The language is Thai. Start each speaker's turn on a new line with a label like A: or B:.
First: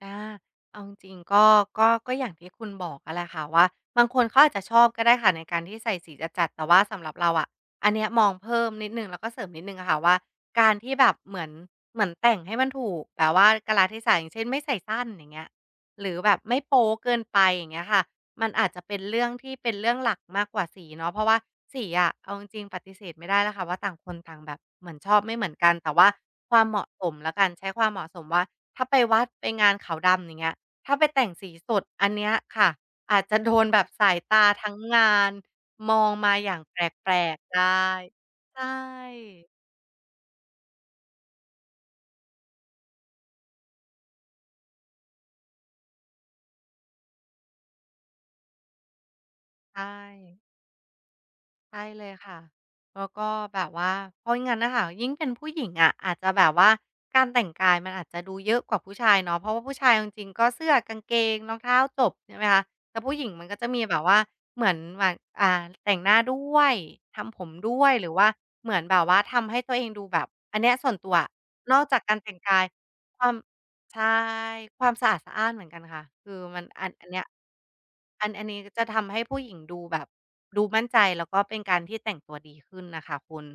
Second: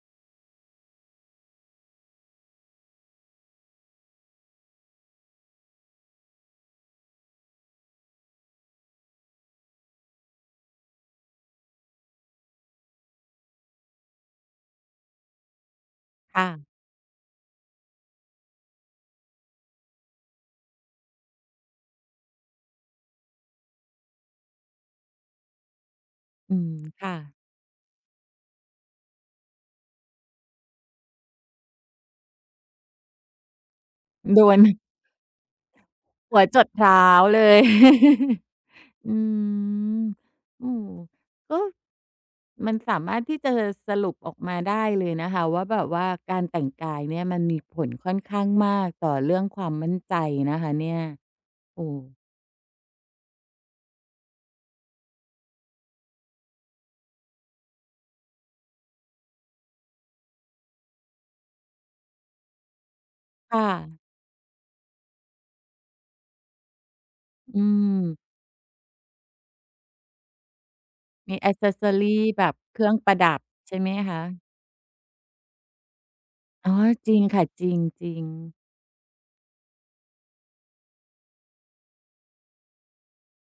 A: อา เอาจริง ๆ ก็ ก็ ก็อย่างที่คุณบอกอะแหละค่ะว่าบางคนเขาอาจจะชอบก็ได้ค่ะในการที่ใส่สีจัด ๆ แต่ว่าสำหรับเราอะ อันเนี้ยมองเพิ่มนิดหนึ่ง แล้วก็เสริมนิดหนึ่งอะค่ะ ว่าการที่แบบเหมือน เหมือนแต่งให้มันถูก แต่ว่า กาลเทศะ อย่างเช่น ไม่ใส่สั้น อย่างเงี้ย หรือแบบ
B: ค่
A: ไม่
B: ะ
A: โป๊เกินไป อย่างเงี้ยค่ะ มันอาจจะเป็นเรื่องที่เป็นเรื่องหลักมากกว่าสีเนาะ เพราะว่าสีอะ เอาจริง ๆ ปฏิเสธไม่ได้แล้วค่ะว่า ต่าง คนต่างแบบ เหมือนชอบไม่เหมือนกัน แต่ว่า
B: อ
A: ค
B: ื
A: วาม
B: ม
A: เหมาะ
B: ค
A: ส
B: ่
A: ม
B: ะ
A: แล้วกัน ใช้ความเหมาะสม ว่าถ้าไปวัด ไปงานขาวดำ อย่างเงี้ย ถ้าไปแต่งสีสด อันเนี้ยค่ะอาจจะ โดนแบบสายต
B: ด
A: า
B: วล
A: ทั้งงานมองม
B: ห
A: า
B: ัว
A: อย่า
B: จ
A: ง
B: ด
A: แ
B: เท้า
A: ปลก
B: เล
A: ๆ ไ
B: ย
A: ด้ ใช
B: อื
A: ่
B: ม อือ ก็ มันสามารถที่จะสรุปออกมาได้เลยนะคะว่าแบบว่าการแต่งกายเนี้ยมันมีผลค่อนข้างมากต่อเรื่องความ
A: ใช
B: มั่นใจ
A: ่
B: นะคะเนี่ย
A: ใช
B: อ
A: ่
B: ื
A: เลย
B: ม
A: ค่ะ แล้วก็แบบว่า เพราะอย่างงั้นน่ะค่ะ ยิ่งเป็นผู้หญิงอะอาจจะแบบว่า การแต่งกายมันอาจจะดูเยอะกว่าผู้ชายเนาะ เพราะว่าผู้ชายเอาจริง ๆ ก็เสื้อ กางเกง รองเท้า จบ ใช่ไหมคะ แต่ผู้หญิงมันก
B: ค
A: ็
B: ่
A: จะมีแ
B: ะ
A: บบว่าเหมือนหมัก อ่า แต่งหน้าด้วย ทำผม
B: อื
A: ด้วย หรือ
B: ม
A: ว่าเหมือนแบบว่าทำให้ตัวเองดูแบบ อันเนี้ยส่วนตัวอะ
B: มี แอกเซ
A: น
B: ส
A: อ
B: ซ
A: ก
B: อ
A: จาก
B: ร
A: กา
B: ี
A: รแต่ง
B: แบ
A: ก
B: บ
A: าย
B: เครื่องประ
A: คว
B: ด
A: าม
B: ับ ใช่ไหม
A: ใช่
B: คะ?
A: ความสะอาดสะอ้านเหมือนกันค่ะ คือมัน
B: อ๋อ
A: อัน อัน
B: จร
A: เน
B: ิ
A: ี้
B: ง
A: ย
B: ค่ะ จริง จริ
A: อัน อันน
B: ง
A: ี้จะทำให้ ผู้หญิงดูแบบ ดูมั่นใจ แล้วก็เป็นการที่แต่งตัวดีขึ้นน่ะค่ะคุณ